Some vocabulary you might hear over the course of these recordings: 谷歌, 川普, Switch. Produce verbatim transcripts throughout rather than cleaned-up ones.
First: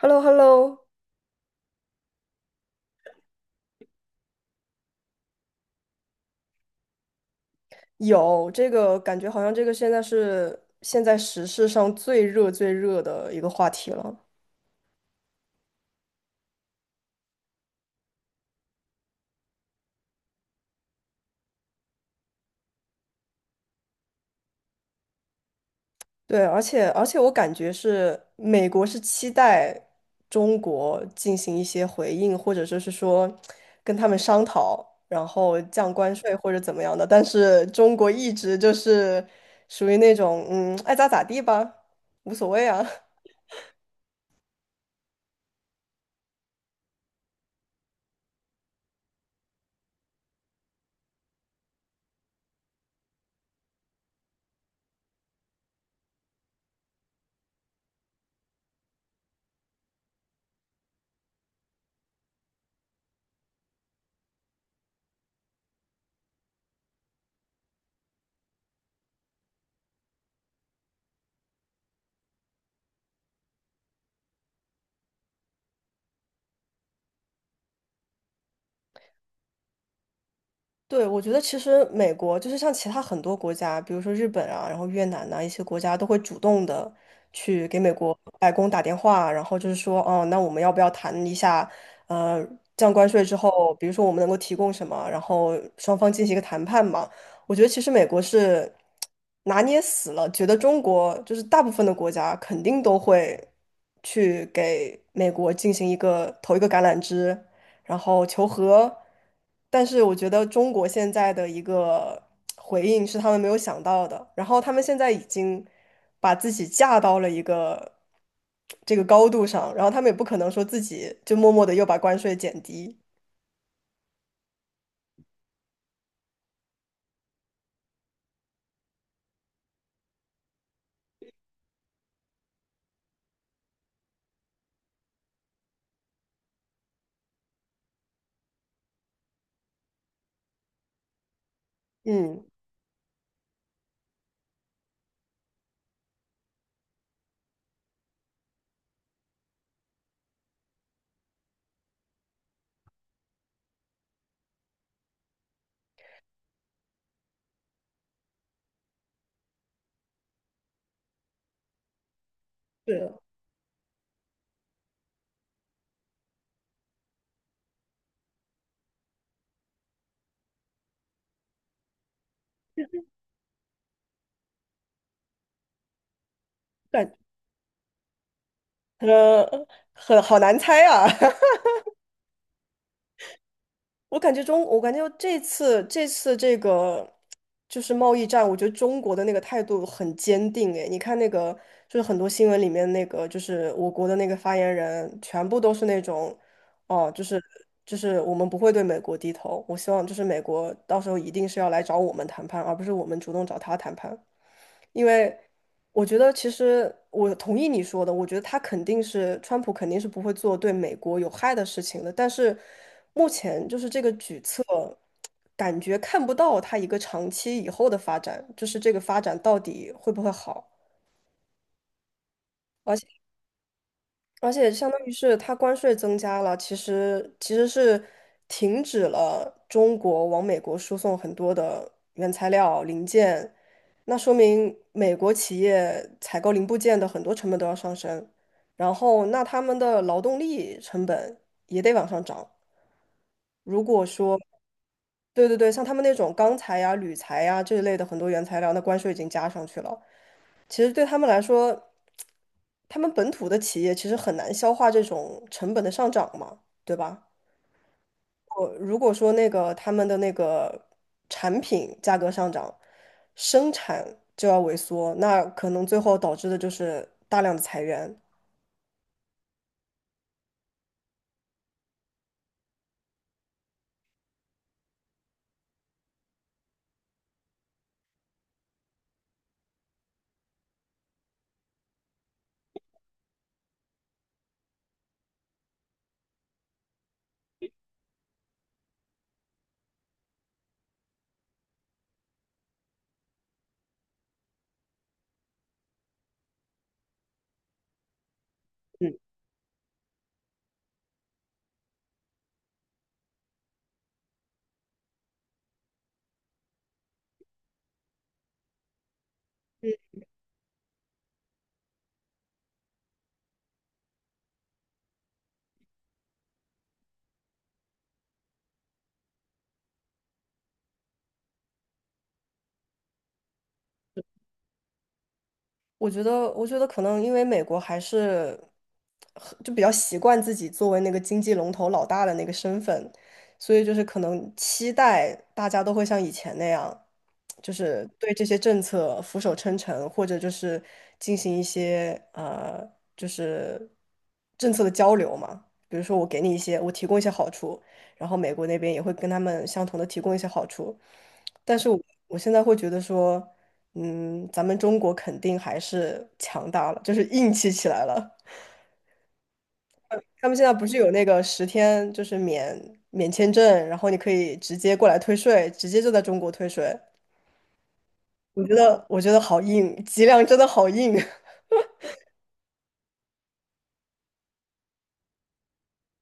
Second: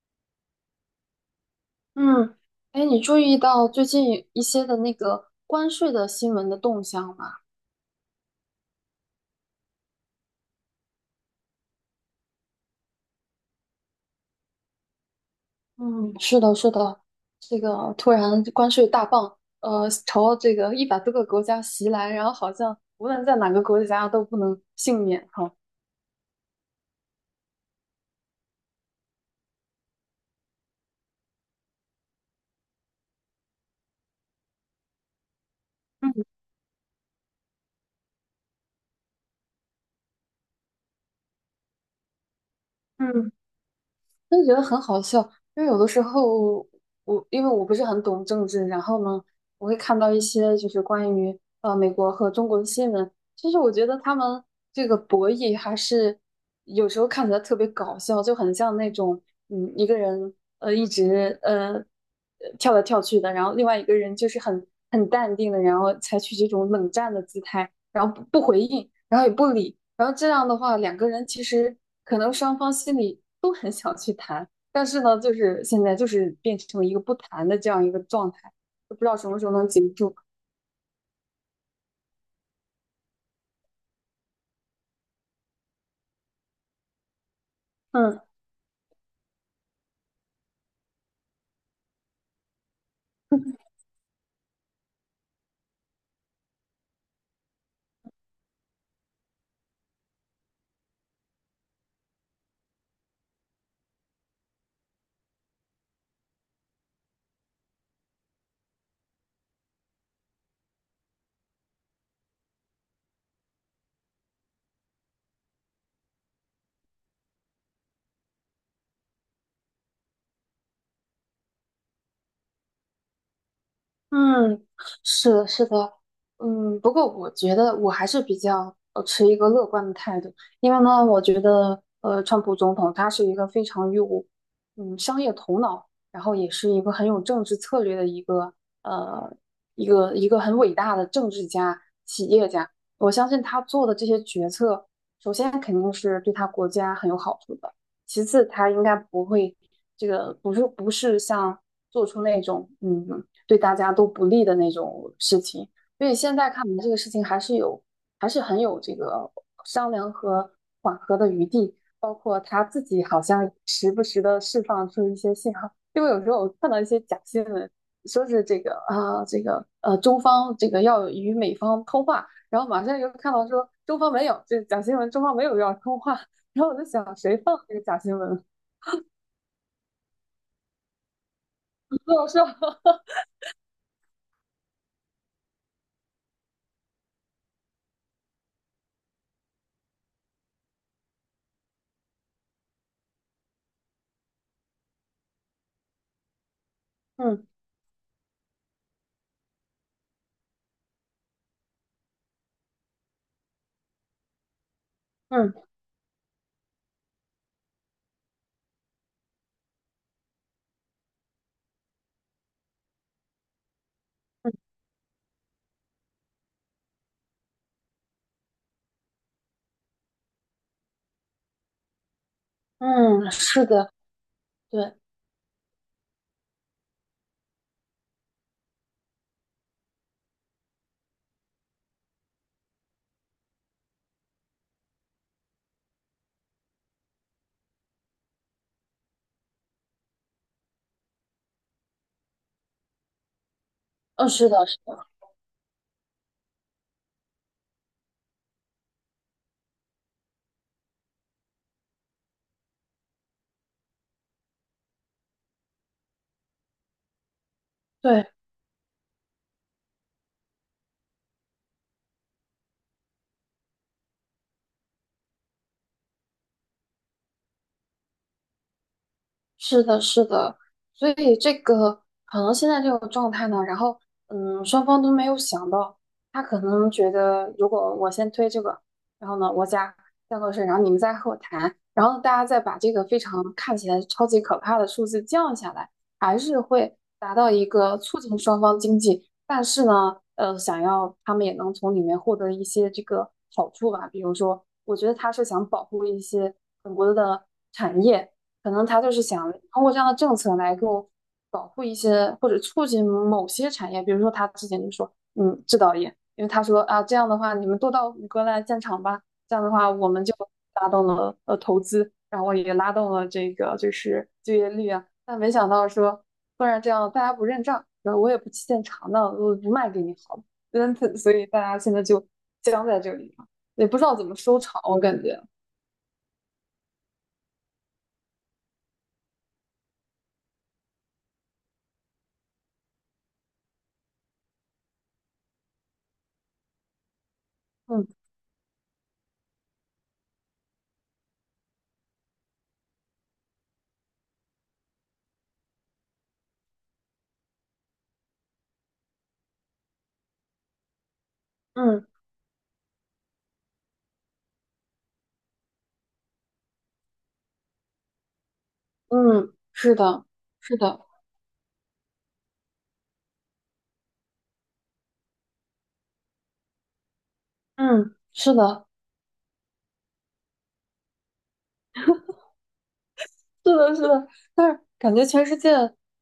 h e l l o h e l l o 嗯，哎，你注意到最近一些的那个关税的新闻的动向吗？有这个感觉，好像这个现在是现在时事上最热最热的一个话题了。嗯，是的，是的，这个突然关税大棒，呃，朝这个一百多个国家袭来，然后好像无论在哪个国家都不能幸免哈。对，而且而且我感觉是美国是期待中国进行一些回应，或者就是说跟他们商讨，然后降关嗯税或者怎么样的，但是中国一直就是属于那种嗯爱咋咋地吧，无所谓啊。嗯，真的觉得很好笑，因为有的时候我因为我不是很懂政治，然后呢，我会看到一些就是关于呃美国和中国的新闻，其实我觉得他们这个博弈还是有时候看起来特别搞笑，就很像那种嗯一个人呃一直呃呃跳来跳去的，然后另外一个人就是很很淡定的，然后采取这种冷战的姿态，然后不不回应，然后也不理，然后这样的话，两个人其实可能双方心里都很想去谈，但是呢，就是现在就是变成了一个不谈的这样一个状态，就不知道什么时候能结束。对，我觉得其实美国就是像其他很多国家，比如说日本啊，然后越南呐、一些国家都会主动的去给美国嗯白宫打电话，然后就是说，哦，那我们要不要谈一下，呃，降关税之后，比如说我们能够提供什么，然后双方进行一个谈判嘛。我觉得其实美国是拿捏死了，觉得中国就是大部分的国家肯定都会去给美国进行一个投一个橄榄枝，然后求和，但是我觉得中国现在的一个回应是他们没有想到的，然后他们现在已经把自己架到了一个这个高度上，然后他们也不可能说自己就默默的又把关税减低，嗯，是的，是的，嗯，不过我觉得我还是比较呃持一个乐观的态度，因为呢，我觉得呃，川普总统他是一个非常有嗯商业头脑，然后也是一个很有政治策略的一个呃一个一个很伟大的政治家、企嗯，业家。我相信他做的这些决策，首先肯定是对他国家很有好处的，其次他应该不会这个不是不是像做出那种嗯。对大家都不利的那种事情。所以现在看来，这个事情还是有，还是很有这个商量和缓和的余地。包括他自己是，好像时不时的释放出一些信号，因为有时候我看到一些假新闻，说是这个啊，这个呃，中方这个要与美方通话，然后马上又看到说中方没有，这假新闻，中方没有要通话，然后我就感想谁放这个假新闻？呃，很好难猜啊。不好说，我感觉中，我感觉这次这次这个就是贸易战，我觉得中国的那个态度很坚定。诶，你看那个就是很多新闻里面那个，就是我国的那个发言人，全部都是那种，哦，就是嗯就是我们不会对美国低头。我希望就是美国到时候一定是要来找我们谈判，而不是我们主动找他谈判。因为嗯我觉得其实我同意你说的，我觉得他肯定是川普肯定是不会做对美国有害的事情的，但是目前就是这个举嗯措，感觉看不到他一个长期以后的发展，就是这个发展到底会不会好。而且。嗯，是的，而且相对，当于是它关税增加了，其实其实是停止了中国往美国输送很多的原材料零件，那说明美国企业采购零部件的很多成本都要上升，然后那他们的劳动力成本也得往上涨。如果嗯，说，是的，是的，对对对，像他们那种钢材呀、铝材呀这一类的很多原材料，那关税已经加上去了，其实对他们来说，他们本土的企业其实很难消化这种成本的上涨嘛，对吧？对，我如果说那个他们的那个产品价格上涨，生产就要萎缩，那可能最后导致的就是大量的裁员。是的，是的，所以这个可能现在这种状态呢，然后嗯，双方都没有想到，他可能觉得如果我先推这个，然后呢，我家再后税，然后你们再和我谈，然后大家再把这个非常看起来超级可怕的数字降下来，还是会达到一个促进双方经济，但是呢，呃，想要他们也能从里面获得一些这个好处吧，比如说，我觉得他是想保护一些本国的产业。可能他就嗯。是想通过这样的政策来给我保护一些或者促进某些产业，比如说他之前就说，嗯，制造业，因为他说啊，这样的话你们都到谷歌来建厂吧，这样的话我们就拉动了呃投资，然后也拉动了这个就是就业率啊，但没想到说突然这样大家不认账，然后我也不去建厂，那我不卖给你好了，嗯，所以大家现在就僵在这里了，也不知道怎么收场，我感觉，我觉得，我觉得可能因为美国还是很就比较习惯自己作为那个经济龙头老大的那个身份，所以就是可能期待大家都会像以前那样，就是嗯对这些政策俯首称臣，或者就是进行一些呃，就是政策的交流嘛。比如说，我给你一些，我提供一些好处，然后美国那边也会跟他们相同的提供一些好处，但是我嗯我现在会觉得说。嗯，咱们中国肯定还是强大了，就是硬气起来了。嗯，是的，他们现在是不是的。有那个十天就是免免签证，然后你可以直接过来退税，直接就在中国退税。嗯，是我觉的，得，我觉得好硬，脊梁真的好硬。是的，是的，但是感觉全世界，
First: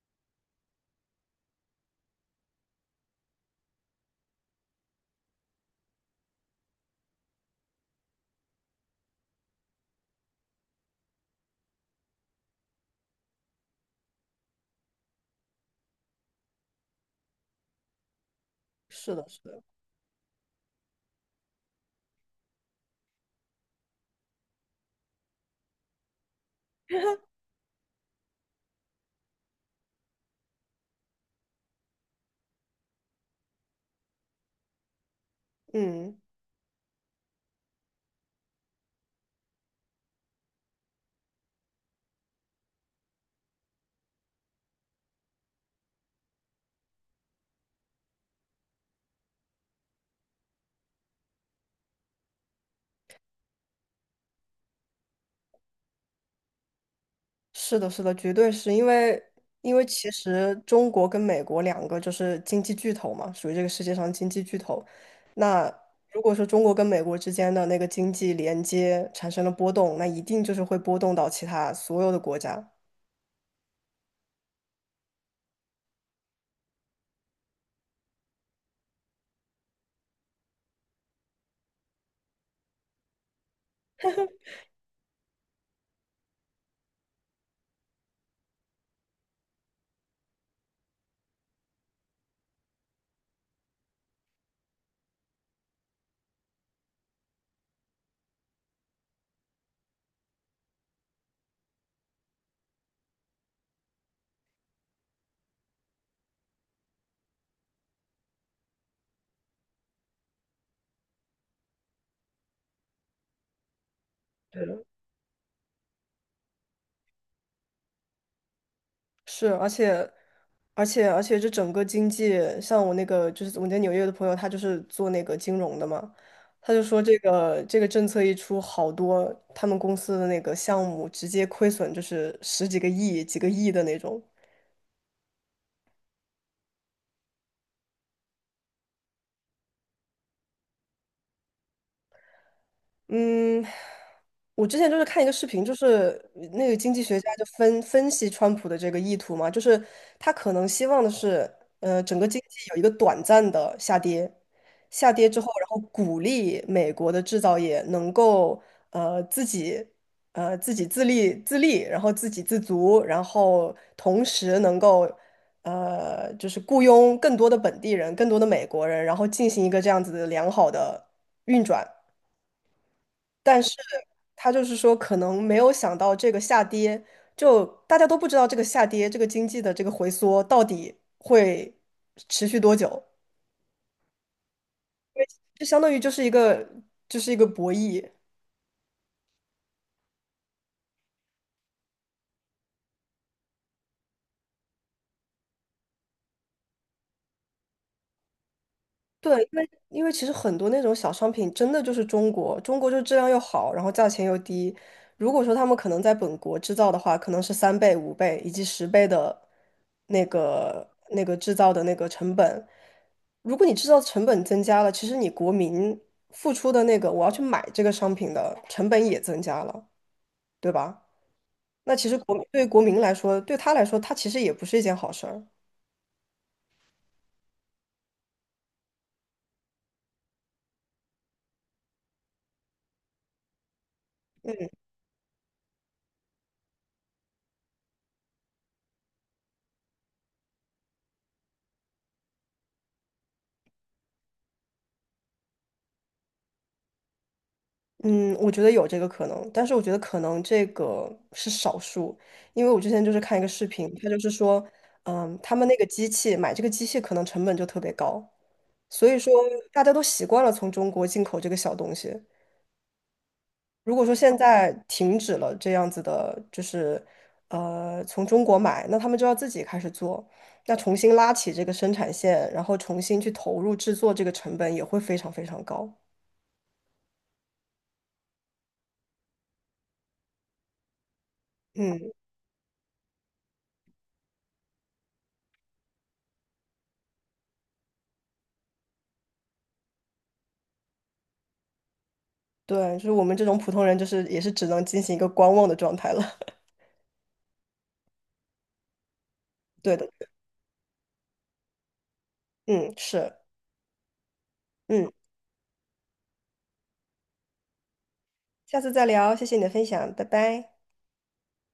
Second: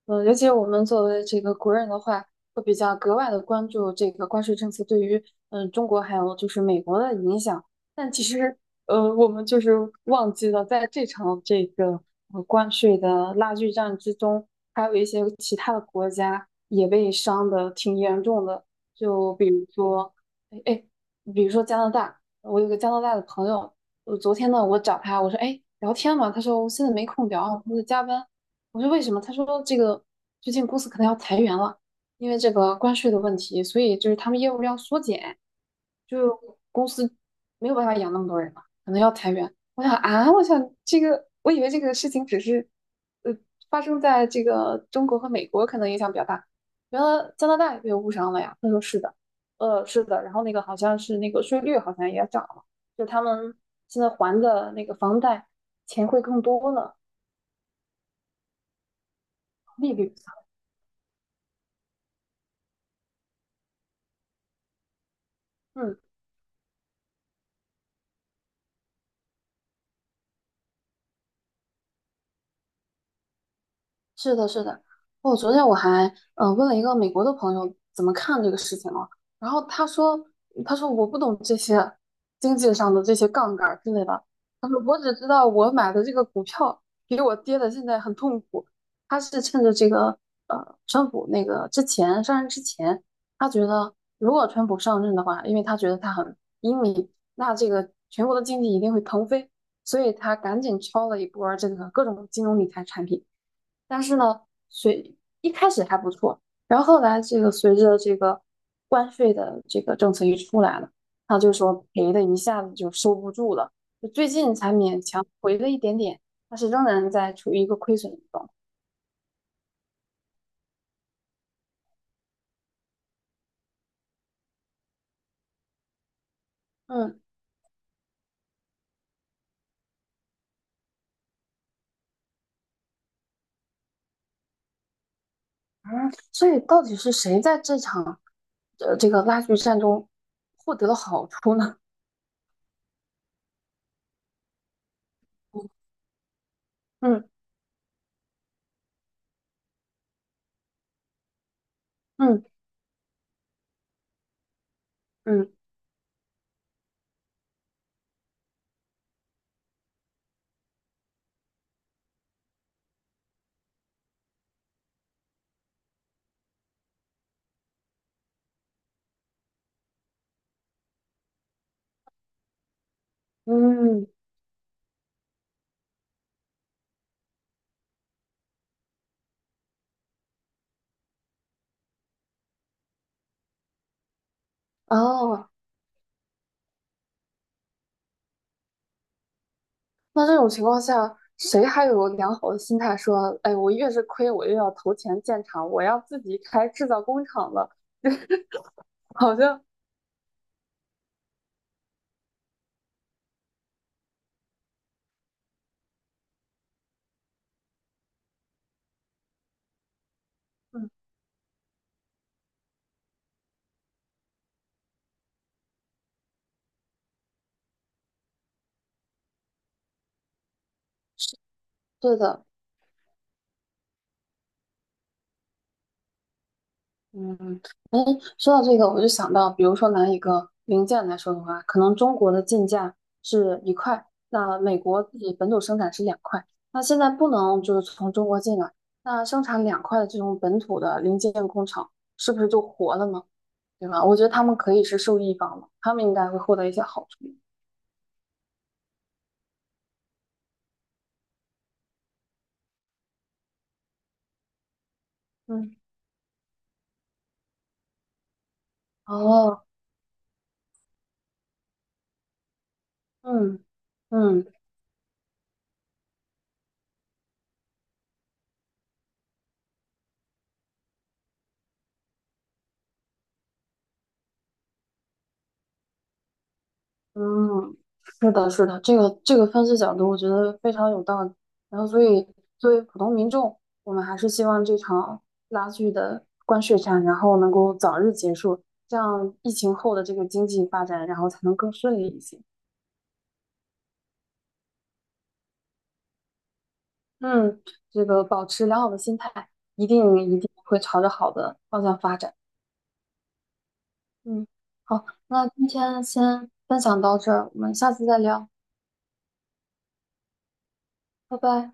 嗯、尤其我们作为这个国人的话，会比较格外的关注这个关税政策对于，嗯、中国还有就是美国的影响。但其实，呃，我们就是忘记了，在这场这个呃关税的拉锯战之中，还有一些其他的国家也被伤的挺严重的，是的，就是比的，如说，哎，哎，比如说加拿大，我有个加拿大的朋友。我昨天呢，我找他，我说，哎，聊天嘛，他说我现在没空聊，我在加班。我说为什么？他说这个最近公司可能要裁员了，因为这个关税的问题，所以就是他们业务量缩减，嗯。就公司没有办法养那么多人了，可能要裁员。我想啊，我想这个，我以为这个事情只是呃发生在这个中国和美国，可能影响比较大，原来加拿大也被误伤了呀。他说是的，呃，是的，然后那个好像是那个税率好像也涨了。就他们现在还的那个房贷钱会更多了，是的，是的，绝对是因为，因为利其率。实中国跟美国两个就是经济巨头嘛，属于这个世界上经济巨头。那嗯，如果说中国跟美国之间的那个经济连接产生了波动，那一定就是会波动到其他所有的国家。是的，是的。哦，昨天我还嗯、呃问了一个美国的朋友怎么看这个事情哦，然后他说他说我不懂这些经济上的这些杠杆儿之类的，他说我只知道我买的这个股票比我跌的现在很痛苦，他是趁着这个呃川普那个之前上任之前，他觉得如果川普上任的话，因为他觉得他很英明，那这个全国的经济一定会腾飞，所以他赶紧抄了一波儿这个各种金融理财产品。但是呢，随一开始还不错，然后后来这个随着这个关税的这个政策一出来了，他就说赔的一下子就收不住了，就最近才勉强回了一点点，但是仍然在处于一个亏损的状态。是，而且，而且，而且，这整个经济，像我那个就是我在纽约的朋友，他就是做那个金融的嘛，他就说这嗯个这个政策一出，好多他们公司的那个项目直接亏损，就是十几个亿、几个亿的那种。嗯，所以到底是谁在这场呃这个拉锯战中获得了好处呢？嗯，我之前就是看一个视频，就是那个经济 学嗯家就分分析川普的这个意图嘛，就是他可能希望的是，呃，整个经嗯济有一个短暂的下跌，下跌之后，嗯然后鼓励美国的制造业能够呃自己呃自己自立自立，然后自给自足，然后同时能够呃就是雇佣更多的本地人，更多的美国人，然后进行一个这样子的良好的运转。但是嗯，他就是说，可能没有想到这个下跌，就大家都不知道这个下跌，这个经济的这个回缩到底会持续多久，哦，就相当于就是一个就是一个博弈。那这种情况下，谁还有良好的心态说，哎，我越是亏，我越要投钱建厂，我要自己开制造工厂了？好对，因像，为因为其实很多那种小商品真的就是中国，中国就质量又好，然后价钱又低。如果说他们可能在本国制造的话，可能是三倍、五倍以及十倍的那个嗯，那个制造的那个成本。如果你制造成本增加了，其实你国民付出的那个我要去买这个商品的成本也增加了，对吧？那其对实国民的，对于国民来说，对他来说，他其实也不是一件好事儿。嗯，说到这个，我就想到，比如说拿一个零件来说的话，可能中国的进价是一块，那美国自己本土生产是两块，那现在不能就是从中国进来，那生产两块的这种本土的零件工厂，是不是就活了呢？对吧？我觉得他们可以是受益方了，他们应该会获得一些好处。嗯，我觉得有这个可能，但是我觉得可能这个是少数，因为我之前就是看一个视频，他就是说，嗯，他们那嗯，个机器买这个机器可能成本就特别高，所以说哦，大家都习惯了从中国进口这个小东西。嗯如果说现嗯在停止了这样子的，就是呃从中国买，那他们就要自己开始做，那重新拉起这个生产线，然后重新去投入制作，这个成本也会非常非常高。嗯，是的，是的，这个这个分析角度我觉得非常有道理。然后，所嗯。以作为普通民众，我们还是希望这场拉锯的关税战，然后能够早日结束，这样疫情后的这个经济发展，然后才能更顺利一些。对，就是我们这种普通人，就是也是只能进行一个观望的状态了。嗯，这个保持良好的心态，一对的，定一定会朝着好的方向发展。嗯，是，嗯，好，嗯，那今天先分享到这儿，我们下次再聊，下次再聊，谢谢你的分享，拜拜。拜拜。